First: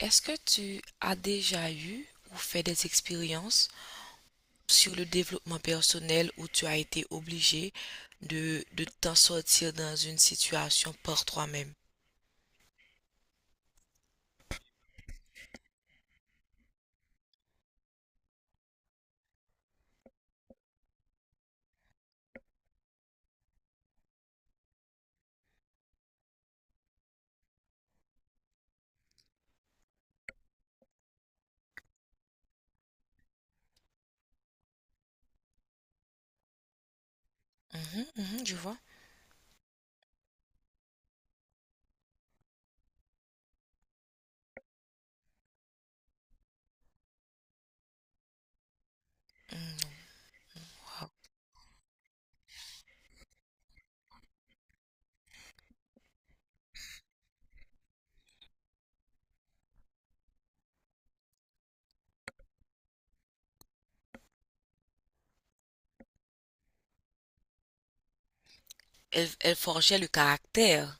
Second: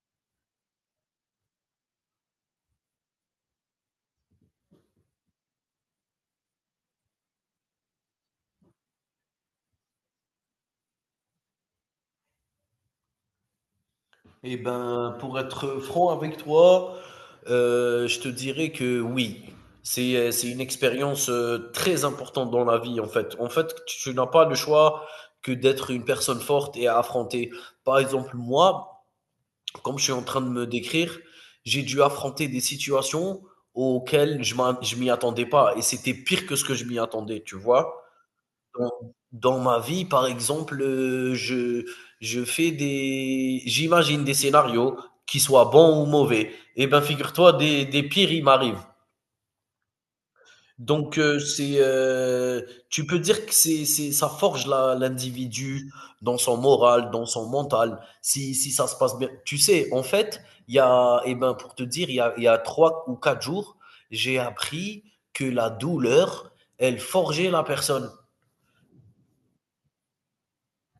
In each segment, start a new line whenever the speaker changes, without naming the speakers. Est-ce que tu as déjà eu ou fait des expériences sur le développement personnel où tu as été obligé de t'en sortir dans une situation par toi-même?
Eh ben, pour être franc avec toi, je te dirais que oui, c'est une expérience très importante dans la vie en fait. En fait, tu n'as pas le choix que d'être une personne forte et à affronter. Par exemple, moi, comme je suis en train de me décrire, j'ai dû affronter des situations auxquelles je m'y attendais pas et c'était pire que ce que je m'y attendais, tu vois.
Mhm, mhm, je vois.
Dans dans ma vie, par exemple, je fais des j'imagine des scénarios, qui soient bons ou mauvais. Eh ben, figure-toi, des pires, ils m'arrivent.
Mm. Wow.
Donc, tu peux dire que c'est ça forge la l'individu dans son moral, dans son mental, si ça se passe bien. Tu sais, en fait, il y a eh ben, pour te dire, il y a 3 ou 4 jours, j'ai appris que la douleur, elle forgeait la personne.
Elle forgeait le caractère.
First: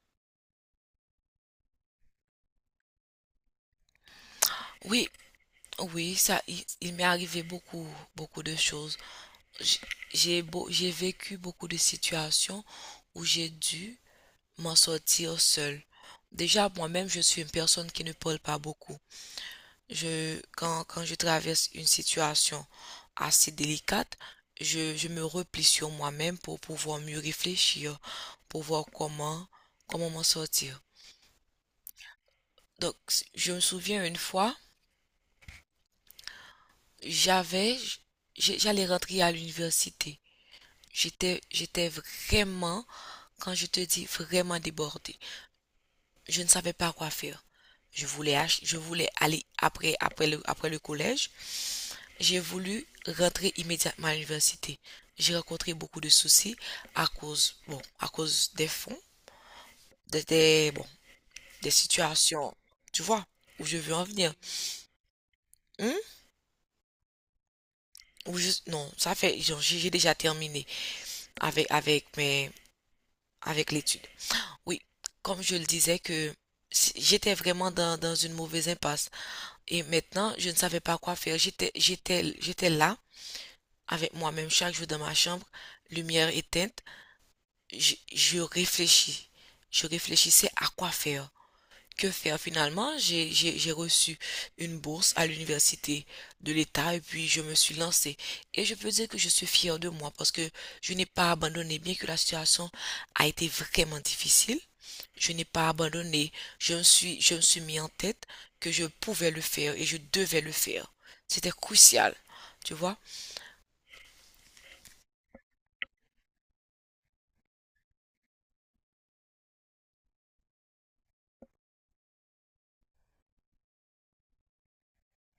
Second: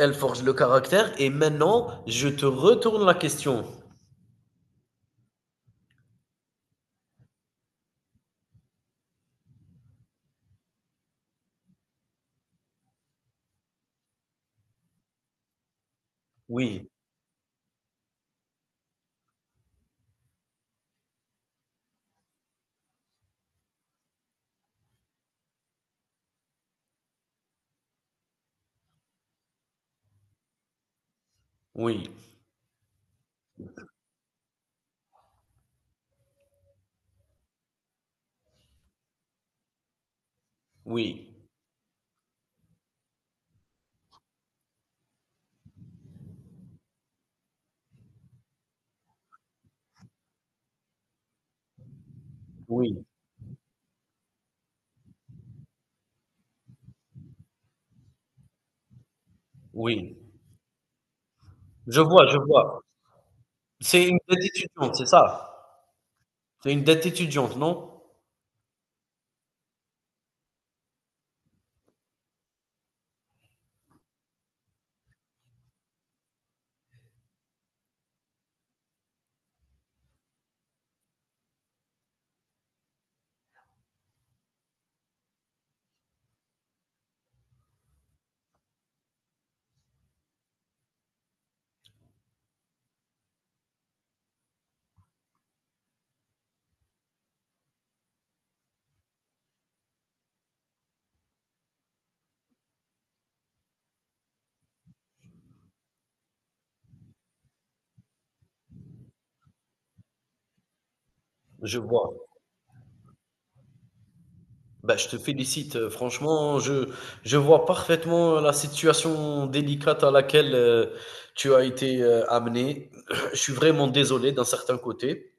Elle forge le caractère. Et maintenant, je te retourne la question.
Oui, oui, ça, il m'est arrivé beaucoup, beaucoup de choses. J- j'ai vécu beaucoup de situations où j'ai dû m'en sortir seule. Déjà,
Oui,
moi-même, je suis une personne qui ne parle pas beaucoup. Quand je traverse une situation assez délicate, je me replie sur moi-même pour pouvoir mieux réfléchir, pour voir comment m'en sortir.
oui,
Donc, je me souviens une fois, j'avais, j'allais rentrer à l'université.
oui,
J'étais vraiment, quand je te dis vraiment débordée. Je ne savais pas quoi faire. Je voulais, je voulais aller après le collège. J'ai voulu
oui,
rentrer immédiatement à l'université. J'ai rencontré beaucoup de soucis à cause des fonds,
oui.
des, des- bon, des
Je vois, je
situations,
vois.
tu vois, où je veux en
C'est une
venir.
dette étudiante, c'est ça?
Hum?
C'est une dette étudiante, non?
Ou juste, non, ça fait, genre, j'ai déjà terminé avec, avec mes, avec l'étude. Oui, comme je le disais que j'étais vraiment dans une mauvaise impasse. Et maintenant, je ne savais pas quoi faire. J'étais là avec moi-même chaque jour dans ma chambre, lumière éteinte. Je réfléchis. Je réfléchissais à quoi faire. Que faire finalement? J'ai reçu une bourse à l'université de l'État et puis je me suis lancée. Et je peux dire que je suis fière de moi parce que je n'ai pas abandonné, bien que la situation a été vraiment difficile. Je n'ai pas abandonné. Je me suis mis en tête que je pouvais le faire et je devais le faire. C'était
Je vois.
crucial, tu vois.
Bah, je te félicite. Franchement, je vois parfaitement la situation délicate à laquelle tu as été amené. Je suis vraiment désolé d'un certain côté.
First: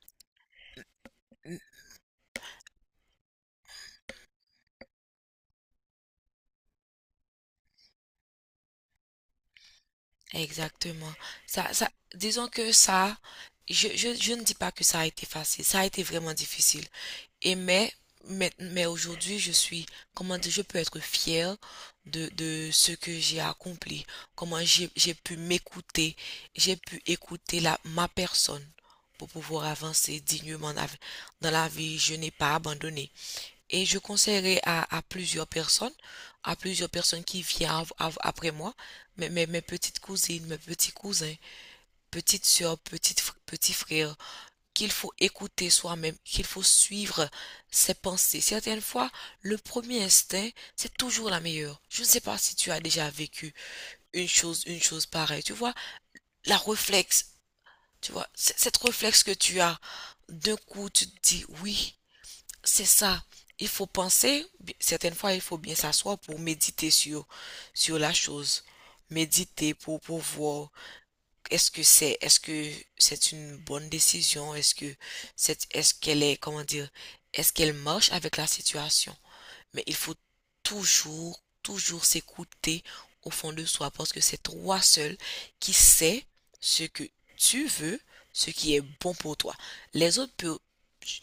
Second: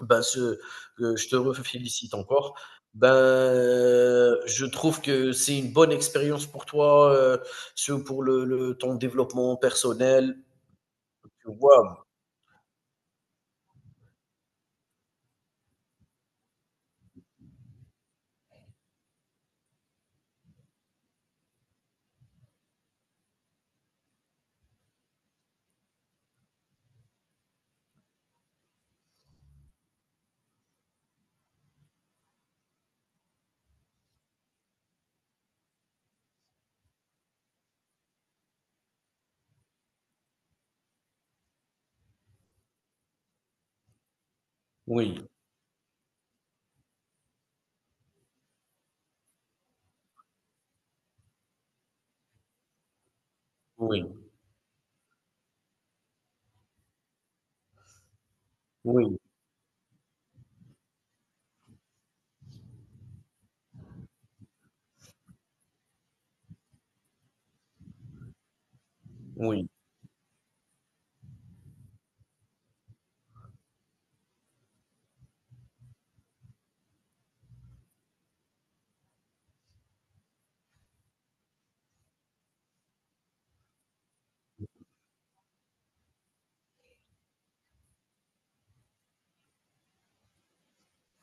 Ben, ce je te refélicite encore. Ben, je trouve que c'est une bonne expérience pour toi, ce pour le ton développement personnel,
Exactement.
tu
Ça, ça,
vois?
disons que ça, je ne dis pas que ça a été facile, ça a été vraiment difficile. Et mais, mais aujourd'hui, comment dire, je peux être fière de ce que j'ai accompli, comment j'ai pu m'écouter, j'ai pu écouter ma personne pour pouvoir avancer dignement dans la vie. Dans la vie, je n'ai pas abandonné. Et je conseillerais à plusieurs personnes, qui viennent après moi, mes petites cousines, mes petits cousins, petites soeurs, petits frères, qu'il faut
Oui,
écouter soi-même, qu'il faut suivre ses pensées. Certaines fois, le premier instinct, c'est toujours la meilleure. Je ne sais pas si tu as déjà vécu
oui,
une chose pareille. Tu vois, la réflexe, tu vois, cette
oui,
réflexe que tu as, d'un coup, tu te dis oui. C'est ça. Il faut penser, certaines fois, il faut bien s'asseoir pour méditer sur la chose.
oui,
Méditer pour voir est-ce que c'est une bonne décision, est-ce que c'est, est-ce qu'elle est, comment dire, est-ce qu'elle marche avec la situation. Mais il faut toujours, toujours s'écouter au fond de soi parce que c'est toi seul qui sais ce que tu veux, ce qui est bon pour toi. Les autres peuvent,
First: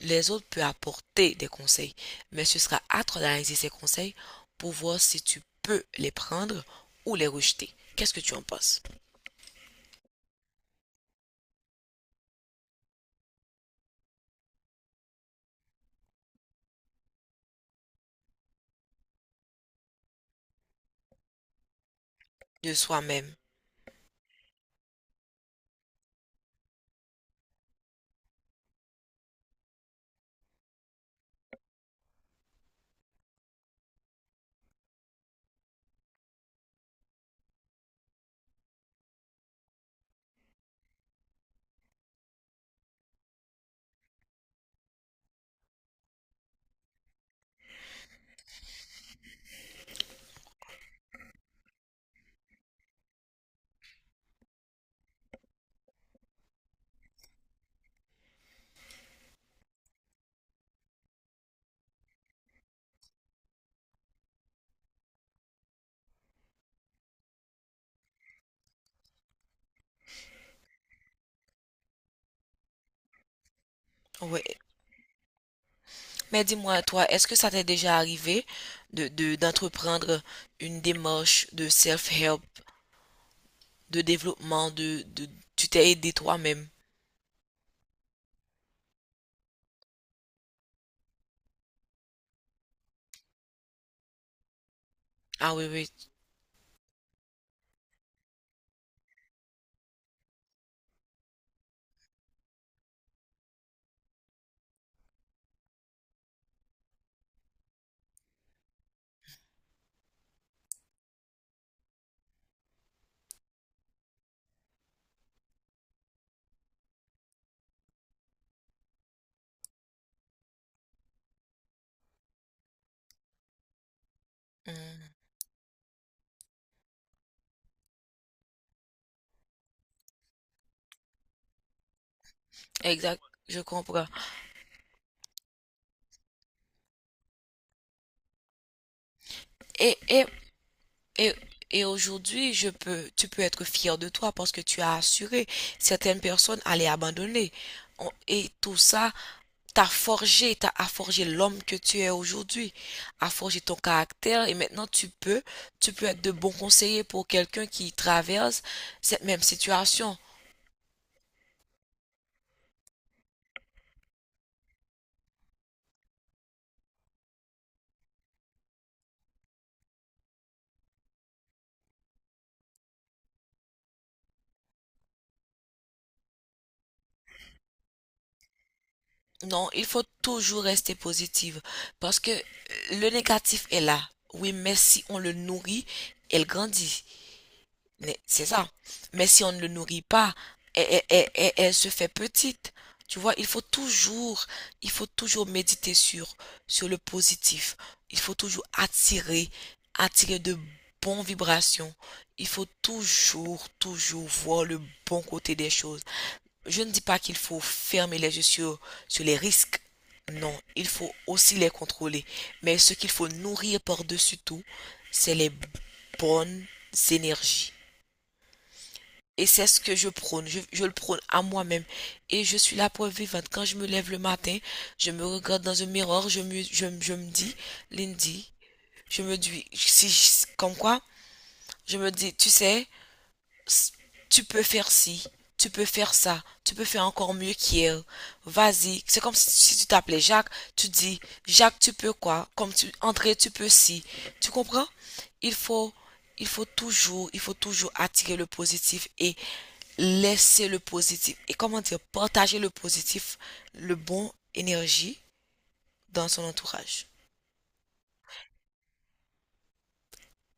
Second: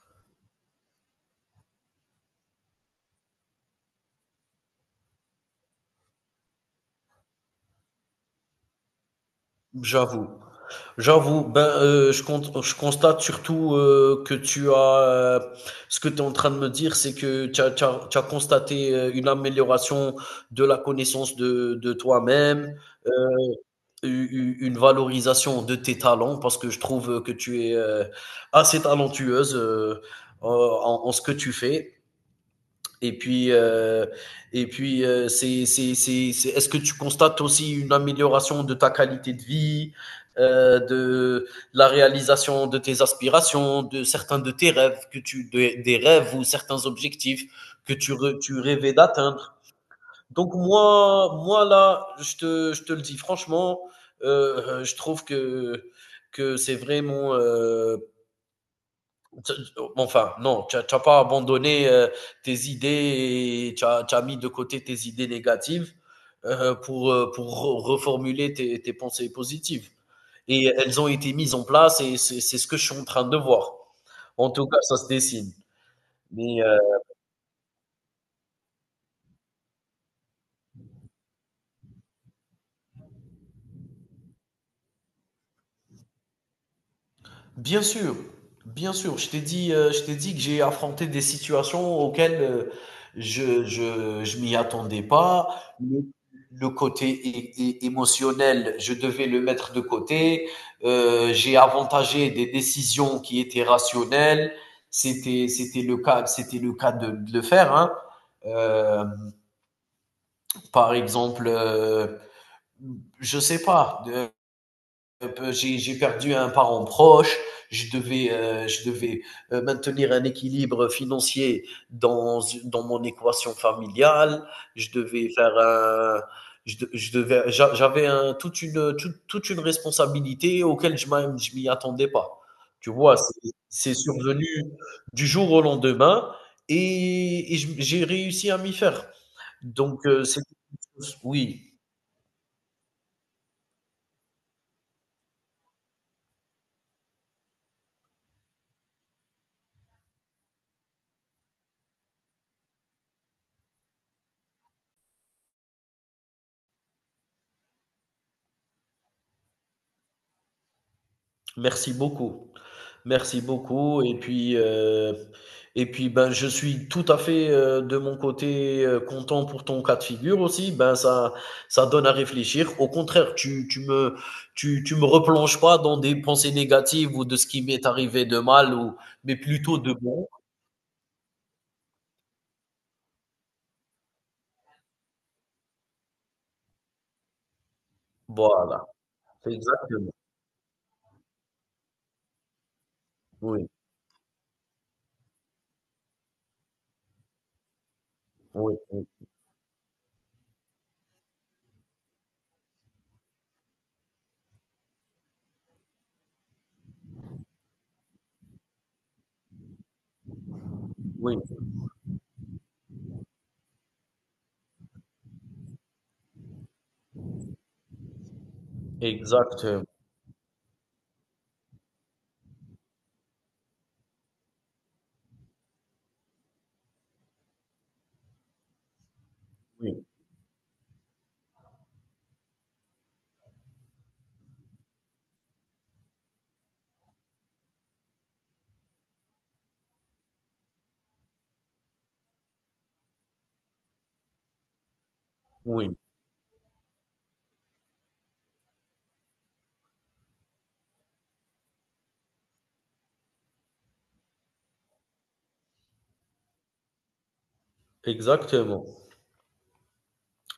les autres peuvent apporter des conseils, mais ce sera à toi d'analyser ces conseils pour voir si tu peux les prendre ou les rejeter. Qu'est-ce que tu en penses
j'avoue. J'avoue, ben, je constate surtout, que ce que tu es en train de me dire, c'est que tu as constaté, une amélioration de la connaissance de
de
toi-même, euh,
soi-même?
une valorisation de tes talents parce que je trouve que tu es assez talentueuse en ce que tu fais. Et puis, euh, et puis, est-ce que tu constates aussi une amélioration de ta qualité de vie, de la réalisation de tes aspirations, de certains de tes rêves, des rêves ou certains objectifs tu rêvais d'atteindre? Donc moi là, je te le dis franchement, je trouve que c'est vraiment, t- enfin, non, tu n'as pas abandonné tes idées et tu as mis de côté tes idées négatives, pour reformuler tes pensées positives. Et elles ont été mises en place et c'est ce que je suis en train de voir.
Oui.
En tout cas, ça se dessine.
Mais
Mais euh,
dis-moi, toi, est-ce que ça t'est déjà arrivé d'entreprendre une démarche de self-help de développement, de tu t'es aidé toi-même.
Bien sûr, bien sûr. Je t'ai dit que j'ai affronté des situations auxquelles je m'y attendais pas.
Ah oui, oui.
Le côté émotionnel, je devais le mettre de côté. J'ai avantagé des décisions qui étaient rationnelles. C'était le cas de le faire, hein. Euh, par exemple, je sais pas. J'ai perdu un parent proche, je devais maintenir un équilibre financier dans mon équation familiale, je
Hmm,
devais faire un je de je devais j'a j'avais un toute une, toute toute une responsabilité auquel je m'y attendais pas. Tu vois?
exact,
C'est
je
c'est
comprends.
survenu du jour au lendemain et je j'ai réussi à m'y faire.
Et,
Donc
et,
c'est
et,
oui.
et aujourd'hui, tu peux être fier de toi parce que tu as assuré. Certaines personnes allaient abandonner. Et tout ça t'a a forgé l'homme que tu es aujourd'hui, a forgé ton caractère. Et maintenant, tu peux être de bons conseillers pour quelqu'un qui traverse cette même situation.
Merci beaucoup. Merci beaucoup et puis, ben, je suis tout à fait, de mon côté, content pour ton cas de figure aussi. Ben, ça donne à réfléchir. Au contraire, tu me replonges pas dans des pensées négatives ou de ce qui m'est arrivé de mal, ou mais
Non,
plutôt
il
de
faut
bon.
toujours rester positive parce que le négatif est là. Oui, mais si on le nourrit, elle grandit. Mais c'est ça.
Voilà,
Mais si on ne le nourrit
exactement.
pas, elle se fait petite. Tu vois, il faut
Oui,
toujours, il faut toujours méditer sur le positif. Il faut toujours
oui, oui,
attirer de bonnes vibrations. Il faut toujours, toujours voir le bon côté des choses. Je ne dis pas qu'il faut fermer les yeux sur les risques. Non, il faut
oui,
aussi les contrôler. Mais ce qu'il faut nourrir par-dessus tout, c'est les bonnes énergies. Et c'est ce
exactement.
que je prône. Je le prône à moi-même. Et je suis la preuve vivante. Quand je me lève le matin, je me regarde dans un miroir, je me dis, Lindy, je me dis,
Oui,
si, comme quoi, je me dis, tu sais, S- tu peux faire ci, tu peux faire ça, tu peux faire encore mieux qu'hier. Vas-y. C'est comme si tu t'appelais Jacques, tu dis, Jacques, tu peux quoi? Comme tu, André, tu peux ci. Tu comprends? Il faut,
oui,
il faut toujours attirer le positif et laisser le positif. Et comment dire, partager le positif, le bon énergie dans son entourage.
exactement.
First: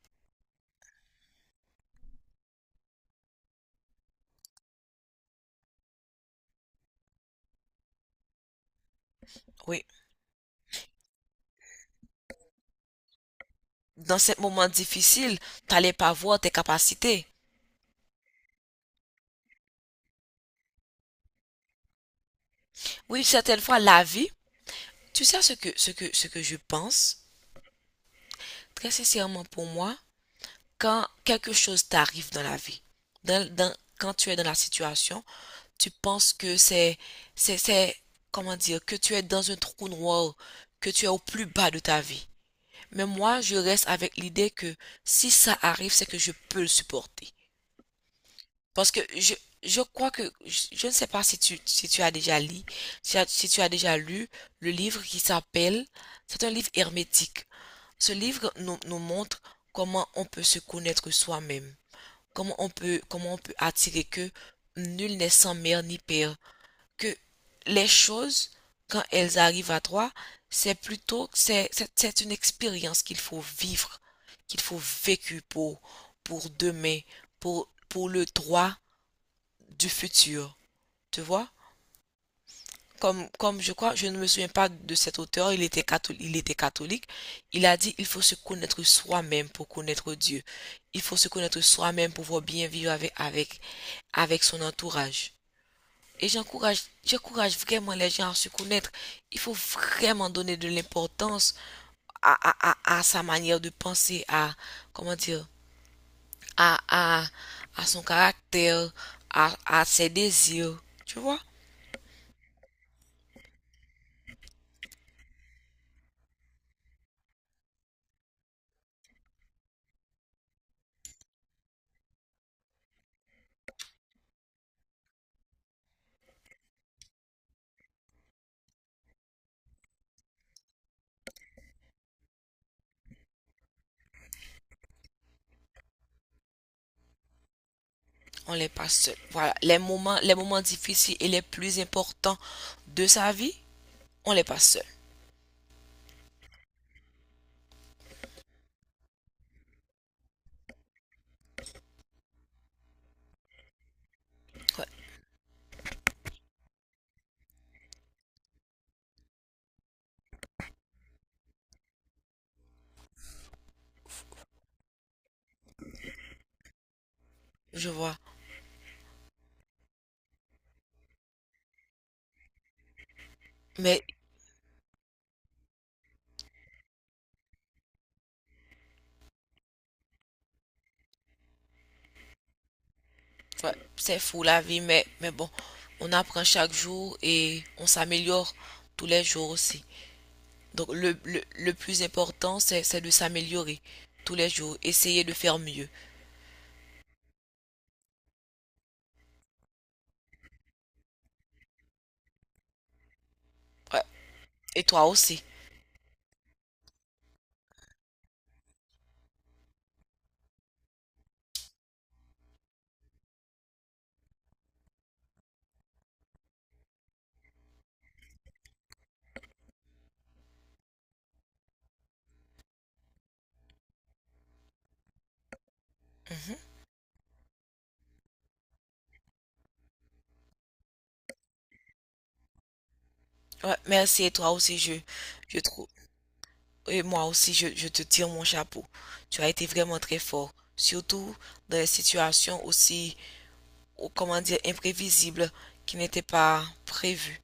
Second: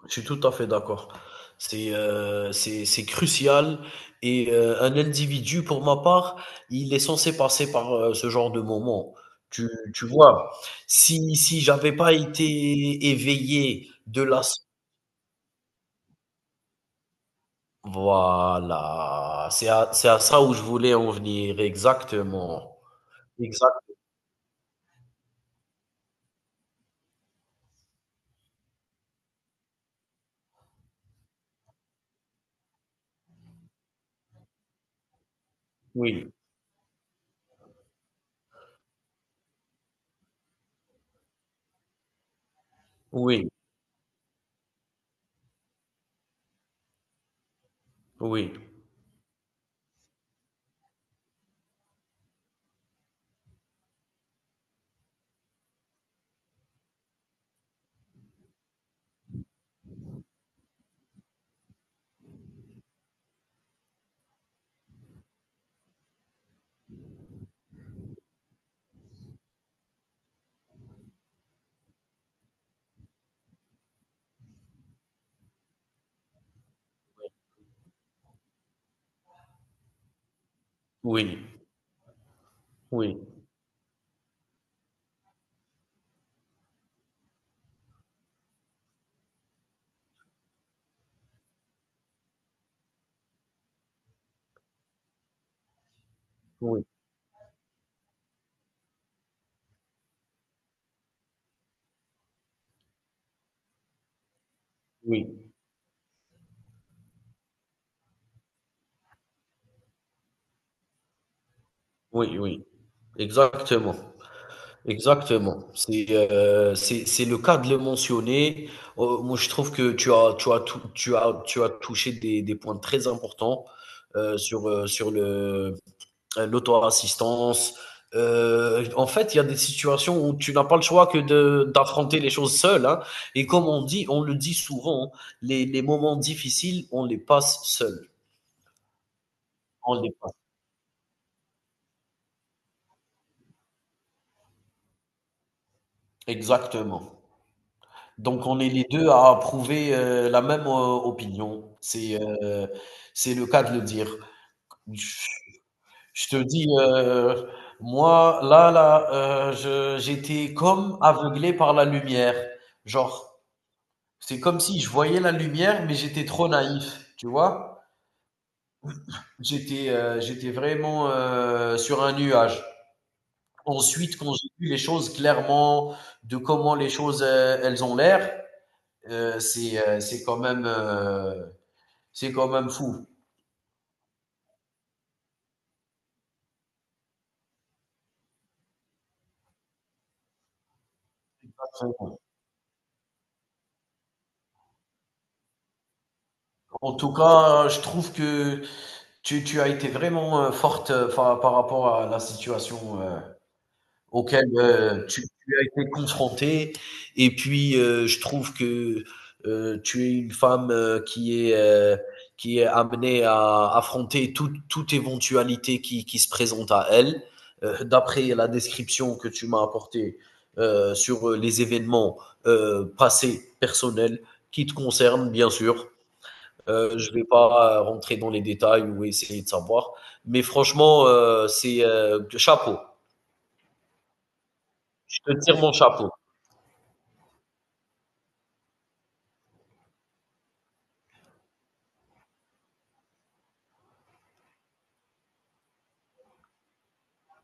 Je suis tout à fait d'accord. C'est crucial et un individu, pour ma part, il est censé passer par ce genre de moment. Tu,
Oui.
tu vois, si j'avais pas été éveillé
Dans
de
ce
la.
moment difficile, t'allais pas voir tes capacités.
Voilà, c'est à, ça où je voulais en venir, exactement.
Oui, certaines
Exact,
fois, tu sais ce que je pense, très sincèrement pour moi, quand quelque chose t'arrive dans la vie, quand tu es dans la situation, tu
oui,
penses que c'est, c'est, comment dire, que tu es dans un trou noir, que tu es au plus bas de ta vie. Mais moi,
oui,
je reste avec l'idée que si ça arrive, c'est que je peux le supporter.
oui,
Parce que je crois que, je ne sais pas si tu as déjà lu, si, as- si tu as déjà lu le livre qui s'appelle, c'est un livre hermétique. Ce livre nous montre comment on peut se connaître soi-même, comment on peut attirer que nul n'est sans mère ni père, que les choses, quand elles arrivent à toi, c'est plutôt, c'est une expérience qu'il faut vivre, qu'il faut vécu pour demain, pour le droit du futur, tu
oui,
vois?
oui,
Comme je crois, je ne me souviens pas de cet auteur, il était catholique, il était catholique. Il a dit, il faut se connaître soi-même pour connaître Dieu. Il faut se connaître soi-même pour pouvoir bien vivre avec son entourage. Et j'encourage,
oui,
j'encourage vraiment les gens à se connaître. Il faut vraiment donner de l'importance à sa manière de penser, comment
oui,
dire,
oui,
à, à, à son caractère, à ses désirs, tu vois?
oui, oui. Exactement. Exactement. C'est le cas de le mentionner. Moi, je trouve que tu as touché des points très importants sur sur le l'auto-assistance. En fait, il y a des situations où tu n'as pas le choix que de d'affronter les choses seul, hein. Et comme on dit, on le dit souvent, les moments difficiles, on les passe seul.
On n'est pas seul. Voilà, les
On les
moments,
passe.
les moments difficiles et les plus importants de sa vie, on n'est pas seul.
Exactement. Donc on est les 2 à approuver, la même, opinion. C'est le cas de le dire.
Ouais,
Je je te dis, moi là, je j'étais comme aveuglé par la lumière. Genre, c'est comme si je voyais la lumière, mais j'étais trop naïf, tu vois?
je vois.
J'étais vraiment, sur un nuage.
Mais
Ensuite, quand j'ai vu les choses clairement, de comment les choses, elles ont l'air, heu, c'est, heu, c'est quand même, heu c'est quand même fou.
ouais, c'est fou la vie, mais, bon, on apprend chaque jour et on s'améliore tous les jours aussi. Donc le plus important, c'est de s'améliorer tous les jours, essayer de faire mieux.
En tout cas, je trouve que tu as été vraiment forte par rapport à la situation
Ouais,
auquel
et toi
tu,
aussi.
tu as été confrontée. Et puis, je trouve que tu es une femme qui est amenée à affronter toute éventualité qui se présente à elle. D'après la description que tu m'as apportée sur les événements passés personnels qui te concernent, bien sûr.
Mhm.
Je ne vais pas rentrer dans les détails ou essayer de savoir. Mais franchement, c'est chapeau.
Ouais, merci et toi aussi, je,
Je te
je
tire mon
trouve.
chapeau.
Et moi aussi, je te tire mon chapeau. Tu as été vraiment très fort, surtout dans des situations aussi, ou comment dire, imprévisibles qui n'étaient pas prévues.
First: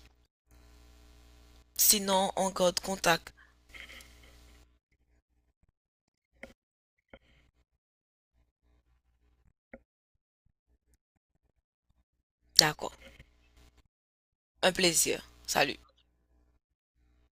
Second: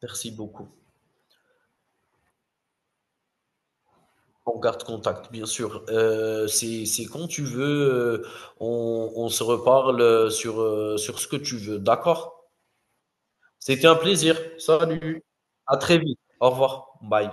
Merci beaucoup.
Sinon, on garde contact.
On garde contact, bien sûr. C'est quand tu veux, on se reparle sur ce que tu veux. D'accord.
D'accord.
C'était un plaisir.
Un plaisir.
Salut. À
Salut.
très vite. Au revoir. Bye.